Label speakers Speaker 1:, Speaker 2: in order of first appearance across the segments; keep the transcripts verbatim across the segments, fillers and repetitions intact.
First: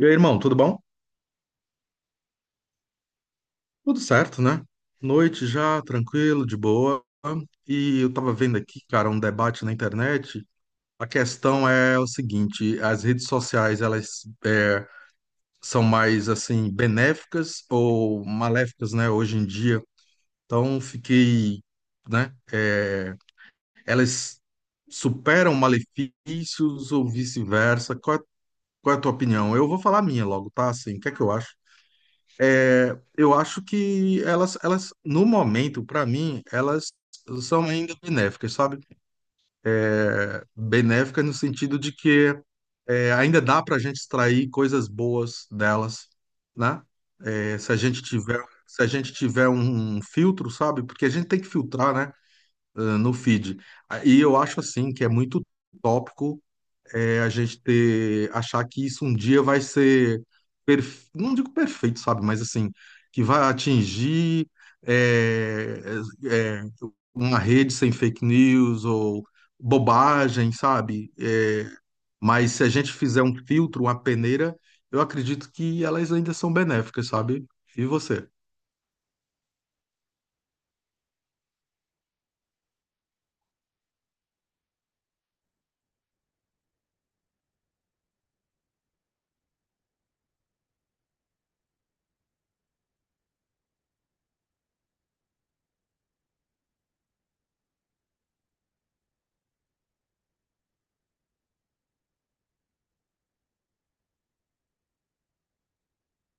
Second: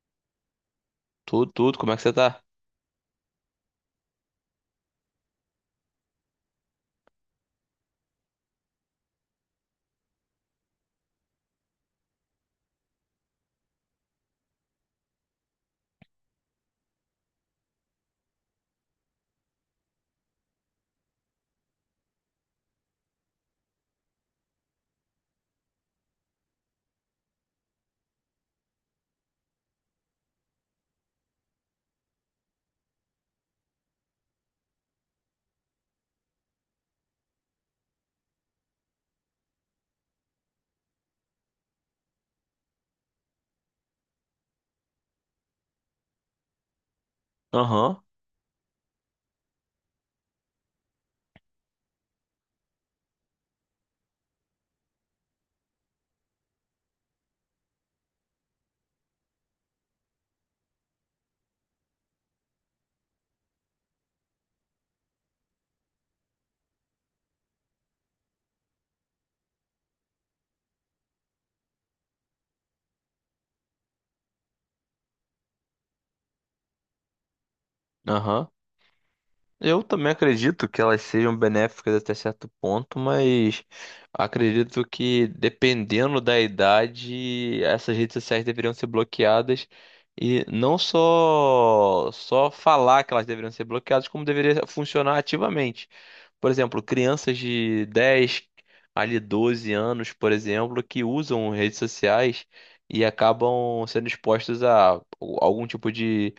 Speaker 1: E aí, irmão, tudo bom?
Speaker 2: Tudo, tudo, como é que você tá?
Speaker 1: Tudo certo, né? Noite já, tranquilo, de boa. E eu tava vendo aqui, cara, um debate na internet. A questão é o seguinte: as redes sociais, elas é, são mais, assim, benéficas ou maléficas, né, hoje em dia? Então, fiquei, né? é, elas superam malefícios ou vice-versa? Qual é, qual é a tua opinião? Eu vou falar a minha logo, tá? Assim, o que é que eu acho? Eu acho que elas, elas no momento, para mim, elas são ainda benéficas, sabe? É, benéficas no sentido de que é, ainda dá para a gente extrair coisas boas delas, né? É, se a gente
Speaker 2: Aham,
Speaker 1: tiver, se a gente tiver um, um filtro, sabe? Porque a gente tem que filtrar, né? eh, No feed. Ah, E eu acho assim que é muito tópico é a gente ter, achar que isso um dia vai ser, perf- não digo perfeito, sabe, mas assim, que vai atingir é, é, uma rede sem fake news ou bobagem, sabe? É, mas se a gente fizer um filtro, uma peneira, eu acredito que elas ainda são benéficas, sabe? E você?
Speaker 2: aham. Eu também acredito que elas sejam benéficas até certo ponto, mas acredito que dependendo da idade, essas redes sociais deveriam ser bloqueadas e não só só falar que elas deveriam ser bloqueadas, como deveria funcionar ativamente. Por exemplo, crianças de dez ali doze anos, por exemplo, que usam redes sociais e acabam sendo expostas a algum tipo de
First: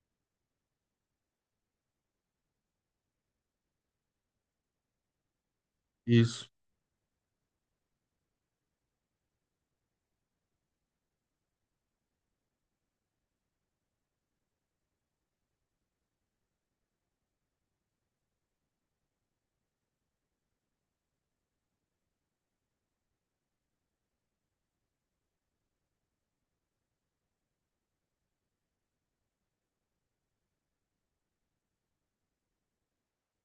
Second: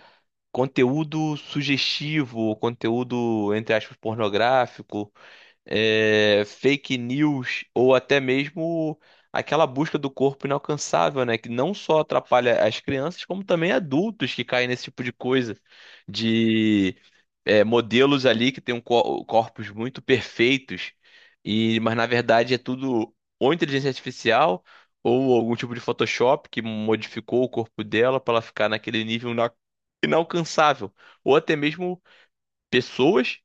Speaker 2: conteúdo sugestivo, conteúdo, entre aspas, pornográfico, é,
Speaker 1: Isso.
Speaker 2: fake news ou até mesmo aquela busca do corpo inalcançável, né? Que não só atrapalha as crianças, como também adultos que caem nesse tipo de coisa, de é, modelos ali que têm um cor- corpos muito perfeitos, e mas na verdade é tudo ou inteligência artificial ou algum tipo de Photoshop que modificou o corpo dela para ela ficar naquele nível ina- inalcançável, ou até mesmo pessoas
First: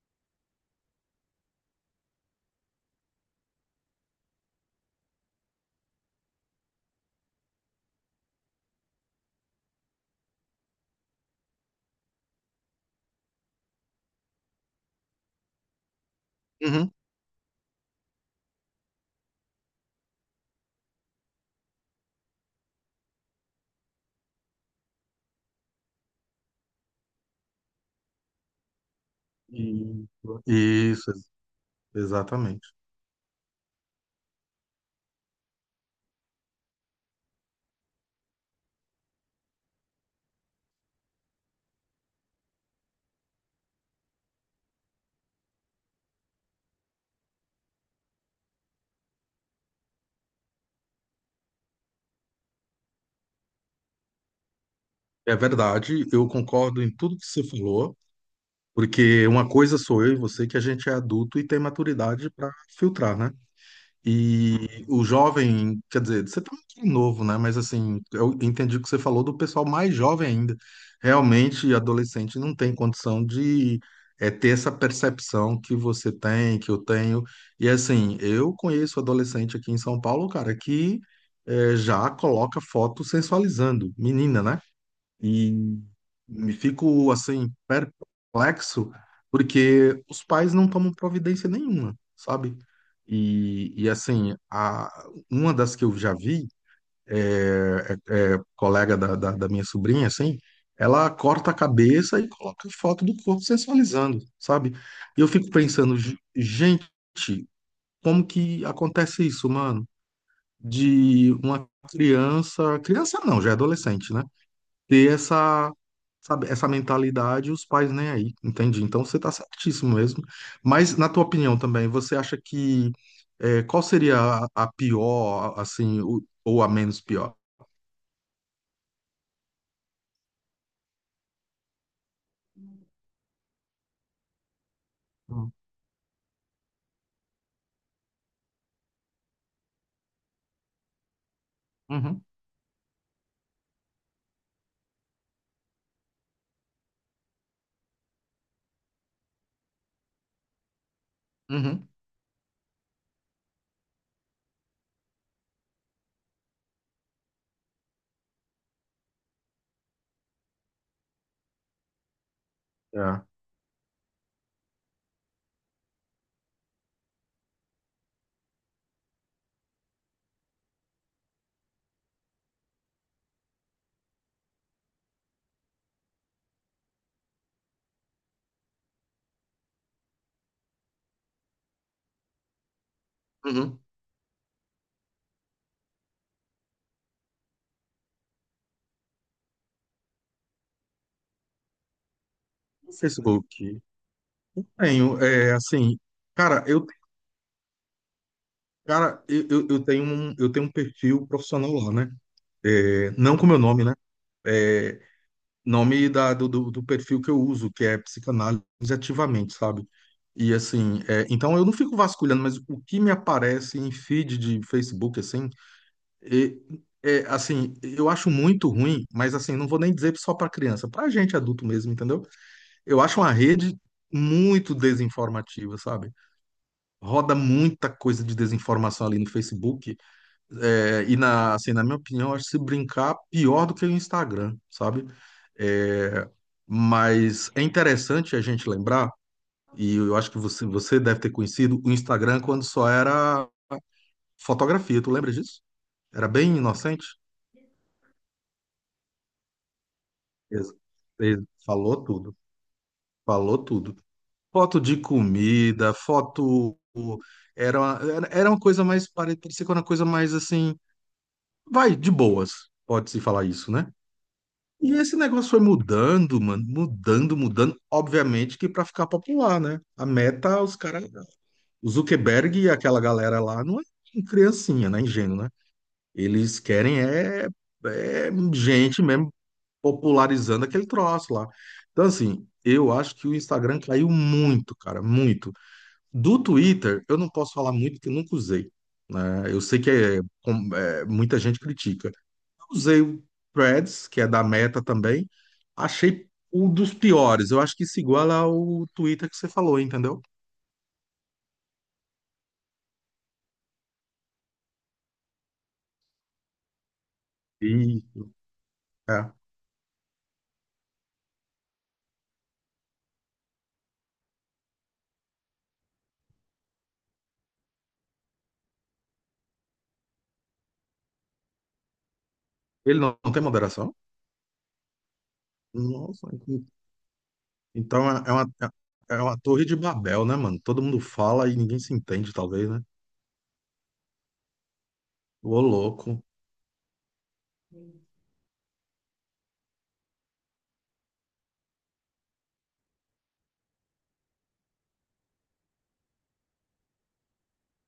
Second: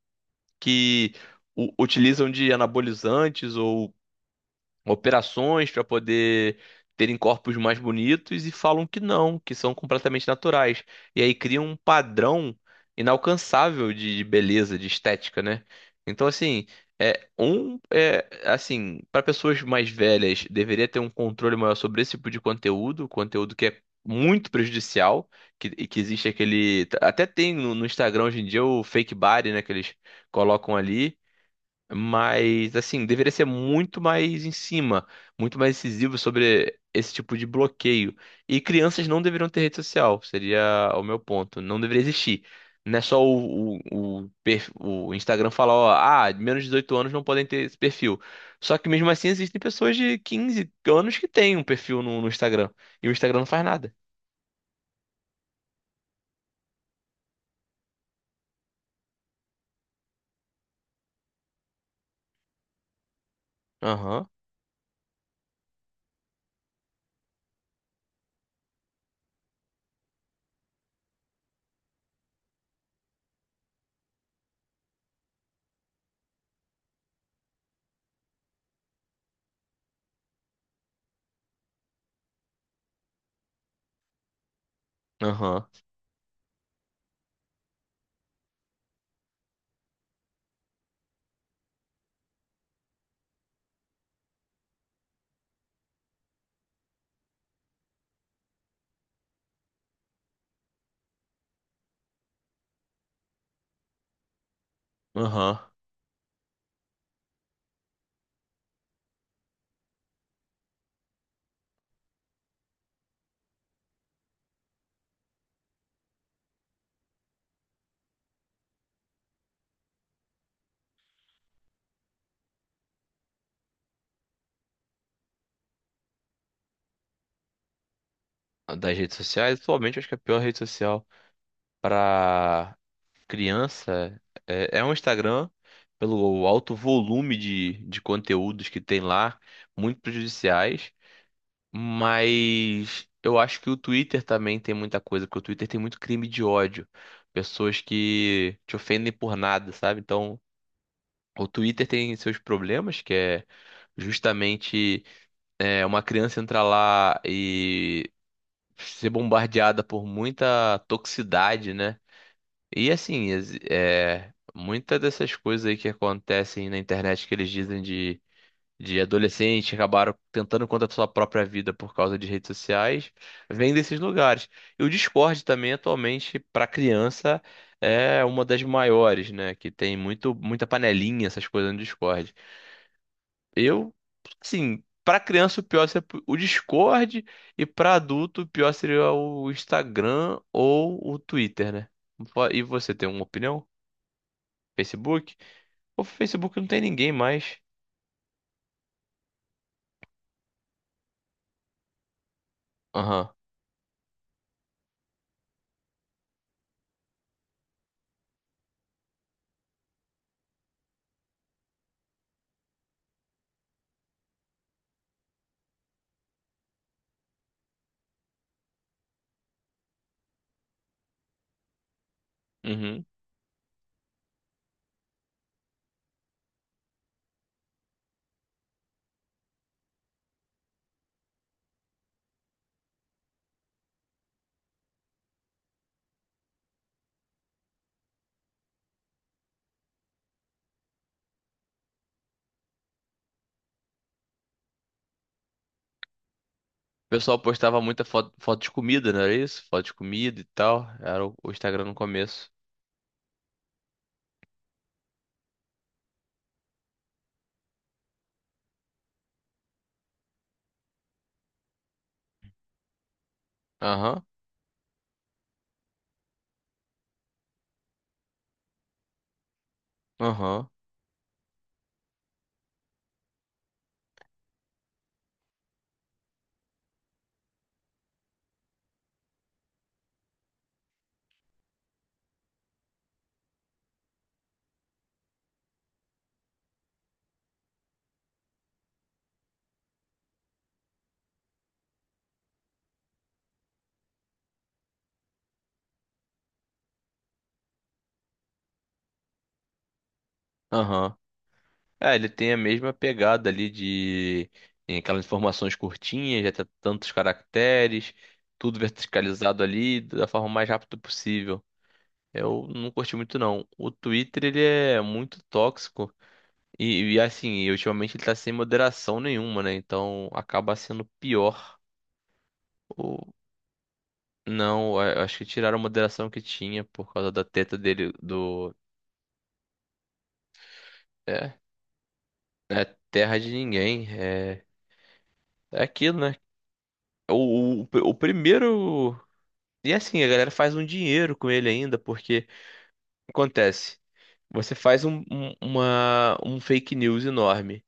Speaker 2: que u- utilizam de anabolizantes ou operações para poder terem corpos mais bonitos e falam que não, que são completamente naturais. E aí criam um padrão inalcançável de de beleza, de estética, né? Então, assim,
Speaker 1: Uhum.
Speaker 2: é um é assim, para pessoas mais velhas, deveria ter um controle maior sobre esse tipo de conteúdo, conteúdo que é muito prejudicial, que, e que existe aquele, até tem no, no Instagram hoje em dia o fake body, né, que eles
Speaker 1: Isso,
Speaker 2: colocam
Speaker 1: Isso,
Speaker 2: ali,
Speaker 1: exatamente.
Speaker 2: mas, assim, deveria ser muito mais em cima, muito mais incisivo sobre esse tipo de bloqueio. E crianças não deveriam ter rede social, seria o meu ponto. Não deveria existir. Não é só o, o, o per- o Instagram falar: ó, ah, menos de dezoito anos não podem ter esse perfil. Só que mesmo assim existem pessoas de quinze anos que têm um perfil no, no Instagram. E o Instagram não faz nada.
Speaker 1: É verdade, eu concordo em tudo que você falou. Porque uma coisa sou eu e você que a gente é adulto e tem maturidade para filtrar, né?
Speaker 2: Aham,
Speaker 1: E o jovem, quer dizer, você tá muito novo, né? Mas assim, eu entendi o que você falou do pessoal mais jovem ainda. Realmente, adolescente não tem condição de é, ter essa percepção que você tem, que eu tenho. E assim, eu conheço adolescente aqui em São Paulo, cara, que é, já coloca foto sensualizando, menina, né? E
Speaker 2: aham,
Speaker 1: me fico assim perplexo porque os pais não tomam providência nenhuma, sabe? E, e assim, a, uma das que eu já vi é, é- é colega da, da, da minha sobrinha, assim, ela corta a cabeça e coloca foto do corpo sensualizando, sabe? E eu fico
Speaker 2: aham.
Speaker 1: pensando, "Ge- gente, como que acontece isso, mano? De uma criança, criança não, já é adolescente, né? Ter essa, sabe, essa mentalidade e os pais nem aí, entendi. Então você está certíssimo mesmo. Mas na tua opinião também, você acha que é, qual seria a, a pior, assim, o- ou a menos pior?
Speaker 2: Das redes sociais, atualmente eu acho que é a pior rede social para criança, é, é um Instagram
Speaker 1: Uhum,
Speaker 2: pelo alto volume de, de conteúdos que tem lá, muito prejudiciais, mas eu acho que o Twitter também tem muita coisa, porque o Twitter tem muito crime de ódio, pessoas que te ofendem por nada, sabe? Então, o Twitter
Speaker 1: uhum,
Speaker 2: tem seus problemas, que é justamente é, uma criança entrar lá e ser bombardeada por muita toxicidade, né? E
Speaker 1: é,
Speaker 2: assim, ex- é, muitas dessas coisas aí que acontecem na internet que eles dizem de, de adolescente que acabaram tentando contra a sua própria vida por causa de redes sociais, vem desses lugares. E o Discord também, atualmente, para criança, é uma das maiores, né? Que tem muito, muita panelinha, essas coisas no Discord.
Speaker 1: uhum.
Speaker 2: Eu, assim, para criança o pior seria o Discord e para adulto o pior seria o Instagram ou o Twitter, né? E
Speaker 1: O
Speaker 2: você tem uma
Speaker 1: Facebook.
Speaker 2: opinião?
Speaker 1: Eu tenho,
Speaker 2: Facebook?
Speaker 1: é, assim,
Speaker 2: O Facebook
Speaker 1: cara,
Speaker 2: não tem
Speaker 1: eu,
Speaker 2: ninguém mais.
Speaker 1: cara, eu, eu eu tenho um, eu tenho um perfil profissional lá, né? É,
Speaker 2: Aham.
Speaker 1: não com meu nome, né? É, nome da, do, do do perfil que eu uso, que é psicanálise ativamente, sabe? E assim, é, então eu não fico vasculhando, mas o que me aparece em feed de Facebook, assim, e- é, assim, eu acho muito ruim, mas assim, não vou nem dizer só para criança, para gente adulto mesmo, entendeu?
Speaker 2: Uhum.
Speaker 1: Eu
Speaker 2: O
Speaker 1: acho uma rede muito desinformativa, sabe? Roda muita coisa de desinformação ali no Facebook é, e na, assim, na minha opinião, acho que se brincar pior do que o Instagram, sabe? É, mas é interessante a gente lembrar, e eu acho que você, você deve ter conhecido o Instagram quando só era fotografia, tu lembra disso? Era bem inocente?
Speaker 2: pessoal postava muita foto, foto de comida, não era isso? Foto de comida e
Speaker 1: Ex-
Speaker 2: tal. Era o,
Speaker 1: ex-
Speaker 2: o Instagram no
Speaker 1: Falou tudo,
Speaker 2: começo.
Speaker 1: falou tudo. Foto de comida, foto. Era uma, era era uma coisa mais, pare- parecia que era uma coisa mais assim, vai, de boas, pode-se falar isso, né?
Speaker 2: Aham,
Speaker 1: E esse negócio foi mudando, mano, mudando, mudando. Obviamente que para ficar popular, né? A meta,
Speaker 2: aham,
Speaker 1: os caras, o Zuckerberg e aquela galera lá não é criancinha, né? Ingênuo, né? Eles querem é, é gente mesmo popularizando aquele troço lá. Então, assim, eu acho que o Instagram caiu muito, cara, muito. Do Twitter, eu não posso falar muito porque eu nunca usei, né? Eu sei que é, com- é, muita gente critica. Usei o Threads, que é da Meta também. Achei um dos piores. Eu acho que isso iguala ao Twitter que você falou, entendeu?
Speaker 2: aham. É, ele tem a mesma pegada ali de tem aquelas informações curtinhas, já tem tantos
Speaker 1: E
Speaker 2: caracteres, tudo
Speaker 1: é.
Speaker 2: verticalizado ali da forma mais rápida possível. Eu não curti muito não. O Twitter, ele é muito tóxico. E, e, assim, e ultimamente ele tá sem moderação nenhuma, né? Então acaba sendo pior.
Speaker 1: Ele não, não
Speaker 2: Ou
Speaker 1: tem moderação?
Speaker 2: não, é, acho que tiraram a
Speaker 1: Nossa,
Speaker 2: moderação que
Speaker 1: en-
Speaker 2: tinha por causa da treta
Speaker 1: então
Speaker 2: dele
Speaker 1: é é uma, é
Speaker 2: do.
Speaker 1: é uma torre de Babel, né, mano? Todo mundo fala e
Speaker 2: É,
Speaker 1: ninguém se entende, talvez, né?
Speaker 2: é terra de ninguém. É,
Speaker 1: Ô,
Speaker 2: é aquilo,
Speaker 1: louco.
Speaker 2: né? O, o, o primeiro. E assim, a galera faz um dinheiro com ele ainda, porque acontece. Você faz um, um- uma, um fake news enorme.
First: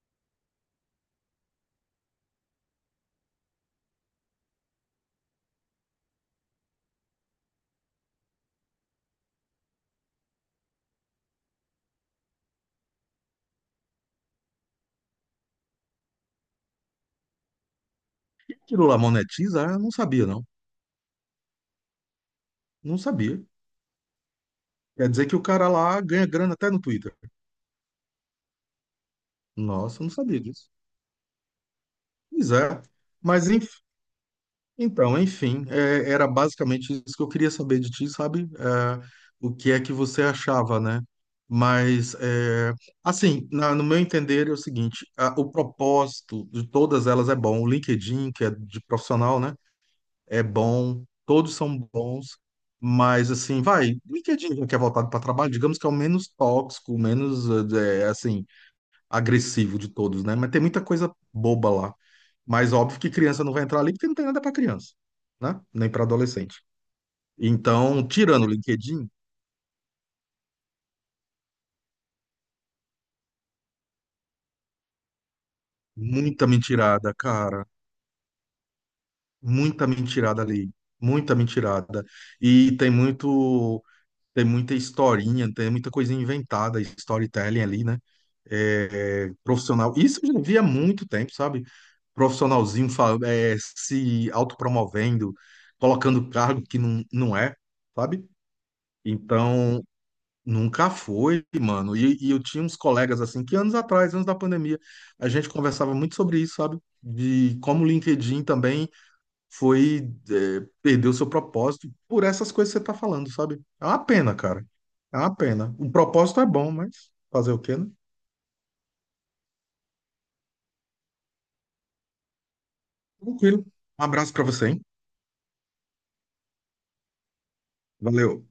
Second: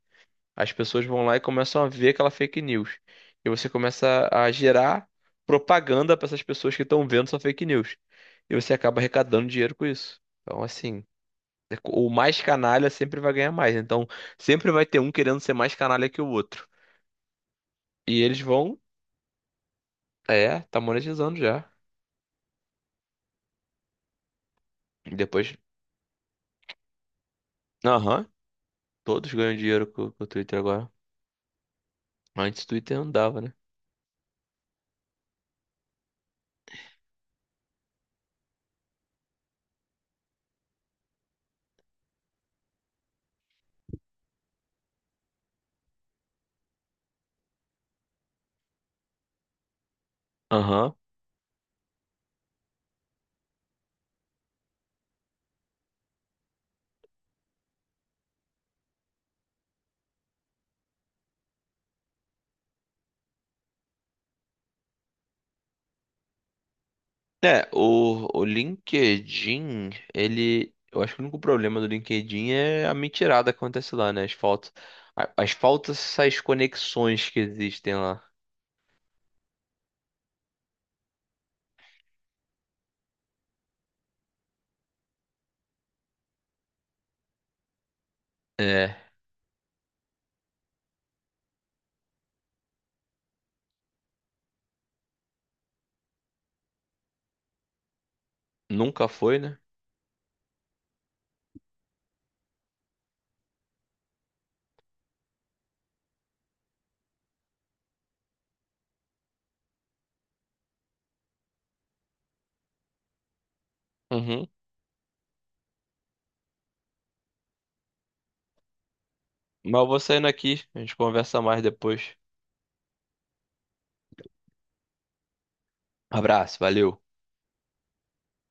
Speaker 2: As pessoas vão lá e começam a ver aquela fake news. E você começa a gerar propaganda para essas pessoas que estão vendo sua fake news. E você acaba arrecadando dinheiro com isso. Então, assim, é co- o mais canalha sempre vai ganhar mais. Então, sempre vai ter um querendo ser mais canalha que o outro. E eles vão.
Speaker 1: Aquilo lá monetiza? Eu não sabia, não.
Speaker 2: É, tá monetizando já.
Speaker 1: Não sabia. Quer
Speaker 2: E
Speaker 1: dizer que o
Speaker 2: depois.
Speaker 1: cara lá ganha grana até no Twitter.
Speaker 2: Aham, todos ganham dinheiro
Speaker 1: Nossa, eu
Speaker 2: com,
Speaker 1: não
Speaker 2: com o
Speaker 1: sabia
Speaker 2: Twitter
Speaker 1: disso.
Speaker 2: agora.
Speaker 1: Pois
Speaker 2: Antes o
Speaker 1: é.
Speaker 2: Twitter não dava,
Speaker 1: Mas,
Speaker 2: né?
Speaker 1: então, enfim, é, era basicamente isso que eu queria saber de ti, sabe? É, o que é que você achava, né? Mas, é, assim, na- no meu entender é o seguinte: a- o propósito de todas elas é bom. O LinkedIn, que é de profissional, né? É
Speaker 2: Aham.
Speaker 1: bom, todos são bons, mas, assim, vai, LinkedIn, que é voltado para trabalho, digamos que é o menos tóxico, menos, é, assim agressivo de todos, né? Mas tem muita coisa boba lá. Mas óbvio que criança não vai entrar ali porque não tem nada para criança, né? Nem para adolescente.
Speaker 2: É,
Speaker 1: Então,
Speaker 2: o,
Speaker 1: tirando
Speaker 2: o
Speaker 1: o LinkedIn,
Speaker 2: LinkedIn, ele. Eu acho que o único problema do LinkedIn é a mentirada que acontece lá, né? As faltas. a- As faltas, essas
Speaker 1: muita mentirada,
Speaker 2: conexões que
Speaker 1: cara.
Speaker 2: existem lá.
Speaker 1: Muita mentirada ali. Muita mentirada. E tem muito. Tem muita historinha, tem muita coisa inventada, storytelling ali, né?
Speaker 2: É,
Speaker 1: É, é, profissional. Isso eu já vi há muito tempo, sabe? Profissionalzinho fa- é, se autopromovendo, colocando cargo que não, não é, sabe?
Speaker 2: nunca foi, né?
Speaker 1: Então, nunca foi, mano. E, e eu tinha uns colegas assim, que anos atrás, antes da pandemia, a gente conversava muito sobre isso, sabe? De como o LinkedIn também foi é, perdeu seu propósito por essas coisas que você tá falando, sabe? É uma pena,
Speaker 2: Uhum.
Speaker 1: cara. É uma pena. O propósito é bom, mas fazer o quê, né?
Speaker 2: Mas eu vou saindo aqui, a gente conversa mais depois.
Speaker 1: Tranquilo. Um abraço pra você, hein?
Speaker 2: Abraço, valeu.
Speaker 1: Valeu.